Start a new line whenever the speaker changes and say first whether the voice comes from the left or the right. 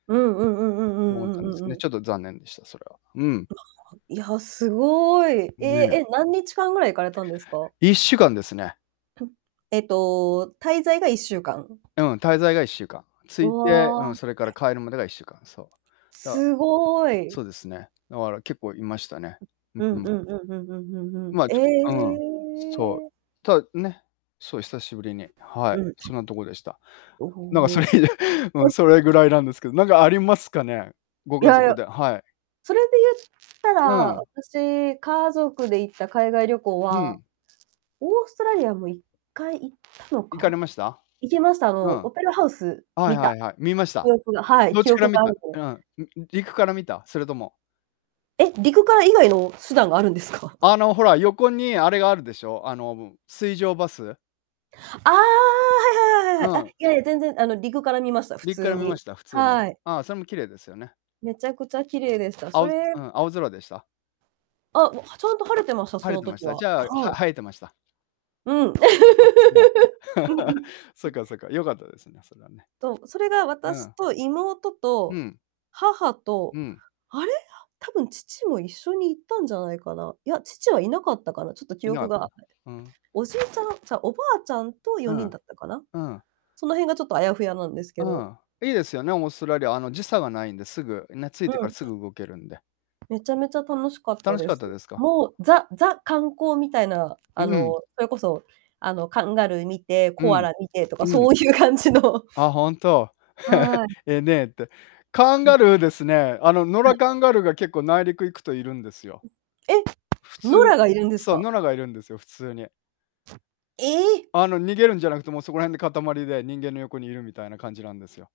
right: うんうんうんうんう
left: 思っ
right: ん
left: たん
right: う
left: で
right: ん
left: す
right: うん
left: ね。
right: うん。
left: ちょっと残念でした、それは。うん。
right: いや、すごい。
left: ん、
right: え
left: ね。
right: え。え、何日間ぐらい行かれたんですか？
left: 1週間ですね。
right: えっと、滞在が1週間？
left: うん、滞在が1週間。着
right: う
left: いて、うん、
right: わ。
left: それから帰るまでが1週間。そう。だ
right: すごい。
left: そうですね。だから、結構いましたね。
right: ん、
left: う
right: う
left: ん
right: んう
left: う
right: ん
left: ん。
right: うんうんうんうんうん。
left: まあ、
right: え
left: ちょうん、そう、
right: え。
left: たね。そう、久しぶりに。はい、
right: うん。
left: そんなとこでした。
right: お
left: なんか、そ
right: お。
left: れ以来、うん。
right: お
left: それぐらいなんですけど、なんかありますかね、ご
right: い
left: 家
right: やい
left: 族
right: や。
left: ではい。
right: それで言った
left: う
right: ら、
left: ん。
right: 私、家族で行った海外旅行
left: う
right: は、
left: ん。
right: オーストラリアも1回行ったの
left: 行かれ
right: か、
left: ました？
right: 行きました。あ
left: う
right: の、
left: ん。
right: オペラハウス、
left: はい
right: 見
left: は
right: た
left: いはい。見ました？
right: 記憶がはい、
left: どっ
right: 記
left: ちから
right: 憶
left: 見
right: がある
left: た？
right: で
left: うん。んん陸から見た？それとも
right: え、陸から以外の手段があるんですか？
left: あの、ほら、横にあれがあるでしょ、あの、うん。水上バス。
right: ああ、はいはい
left: う
right: はいはいはい。あ、
left: ん。
right: いやいや、全然、あの、陸から見ました、普
left: 陸か
right: 通
left: ら見ま
right: に。
left: した、普通に？
right: はい。
left: ああ、それも綺麗ですよね。
right: めちゃくちゃ綺麗でした。
left: あ
right: そ
left: うず
right: れ
left: うん、青空でした？
right: あ、も、はちゃんと晴れてました、
left: 晴
right: そ
left: れ
right: の
left: てまし
right: 時
left: た。
right: は。
left: じゃあ、
right: はい。
left: は映えてました？
right: うん。うん
left: あ、そうなんだ。
right: うん。
left: そっ
right: ん
left: かそっか、良かったですね、それはね。
right: と、それが
left: う
right: 私
left: ん。
right: と妹
left: う
right: と
left: ん。
right: 母と、
left: うん。
right: あれ、多分、父も一緒に行ったんじゃないかな。いや、父はいなかったかな。ちょっと記
left: いなか
right: 憶
left: った。
right: が。
left: ふーん。
right: おじいちゃん、ちゃう、おばあちゃんと
left: う
right: 4人
left: ん。
right: だったかな。
left: うん。
right: その辺がちょっとあやふやなんですけ
left: う
right: ど。
left: ん、いいですよね、オーストラリア。あの、時差がないんですぐ、ね。着い
right: う
left: てから
right: ん。
left: すぐ動けるんで。
right: めちゃめちゃ楽しかった
left: 楽し
right: で
left: かっ
right: す。
left: たですか？
right: もう、ザザ、観光みたいな、
left: うー
right: あ
left: ん。
right: の、それこそ、あの、カンガルー見て、
left: う
right: コア
left: ん。
right: ラ見てとか
left: う
right: そ
left: ん。
right: ういう感じの
left: あ、ほんと。
right: はい。
left: え、ねえって。カン
right: ん。
left: ガルーですね、あの、野
right: は
left: 良
right: い。
left: カンガルーが結構、内陸行くといるんですよ。
right: え、
left: 普
right: 野
left: 通
right: 良がいるんです
left: そう、
right: か？
left: 野良がいるんですよ、普通に。
right: ええ。
left: あの、逃げるんじゃなくて、もうそこら辺で塊で、人間の横にいるみたいな感じなんですよ。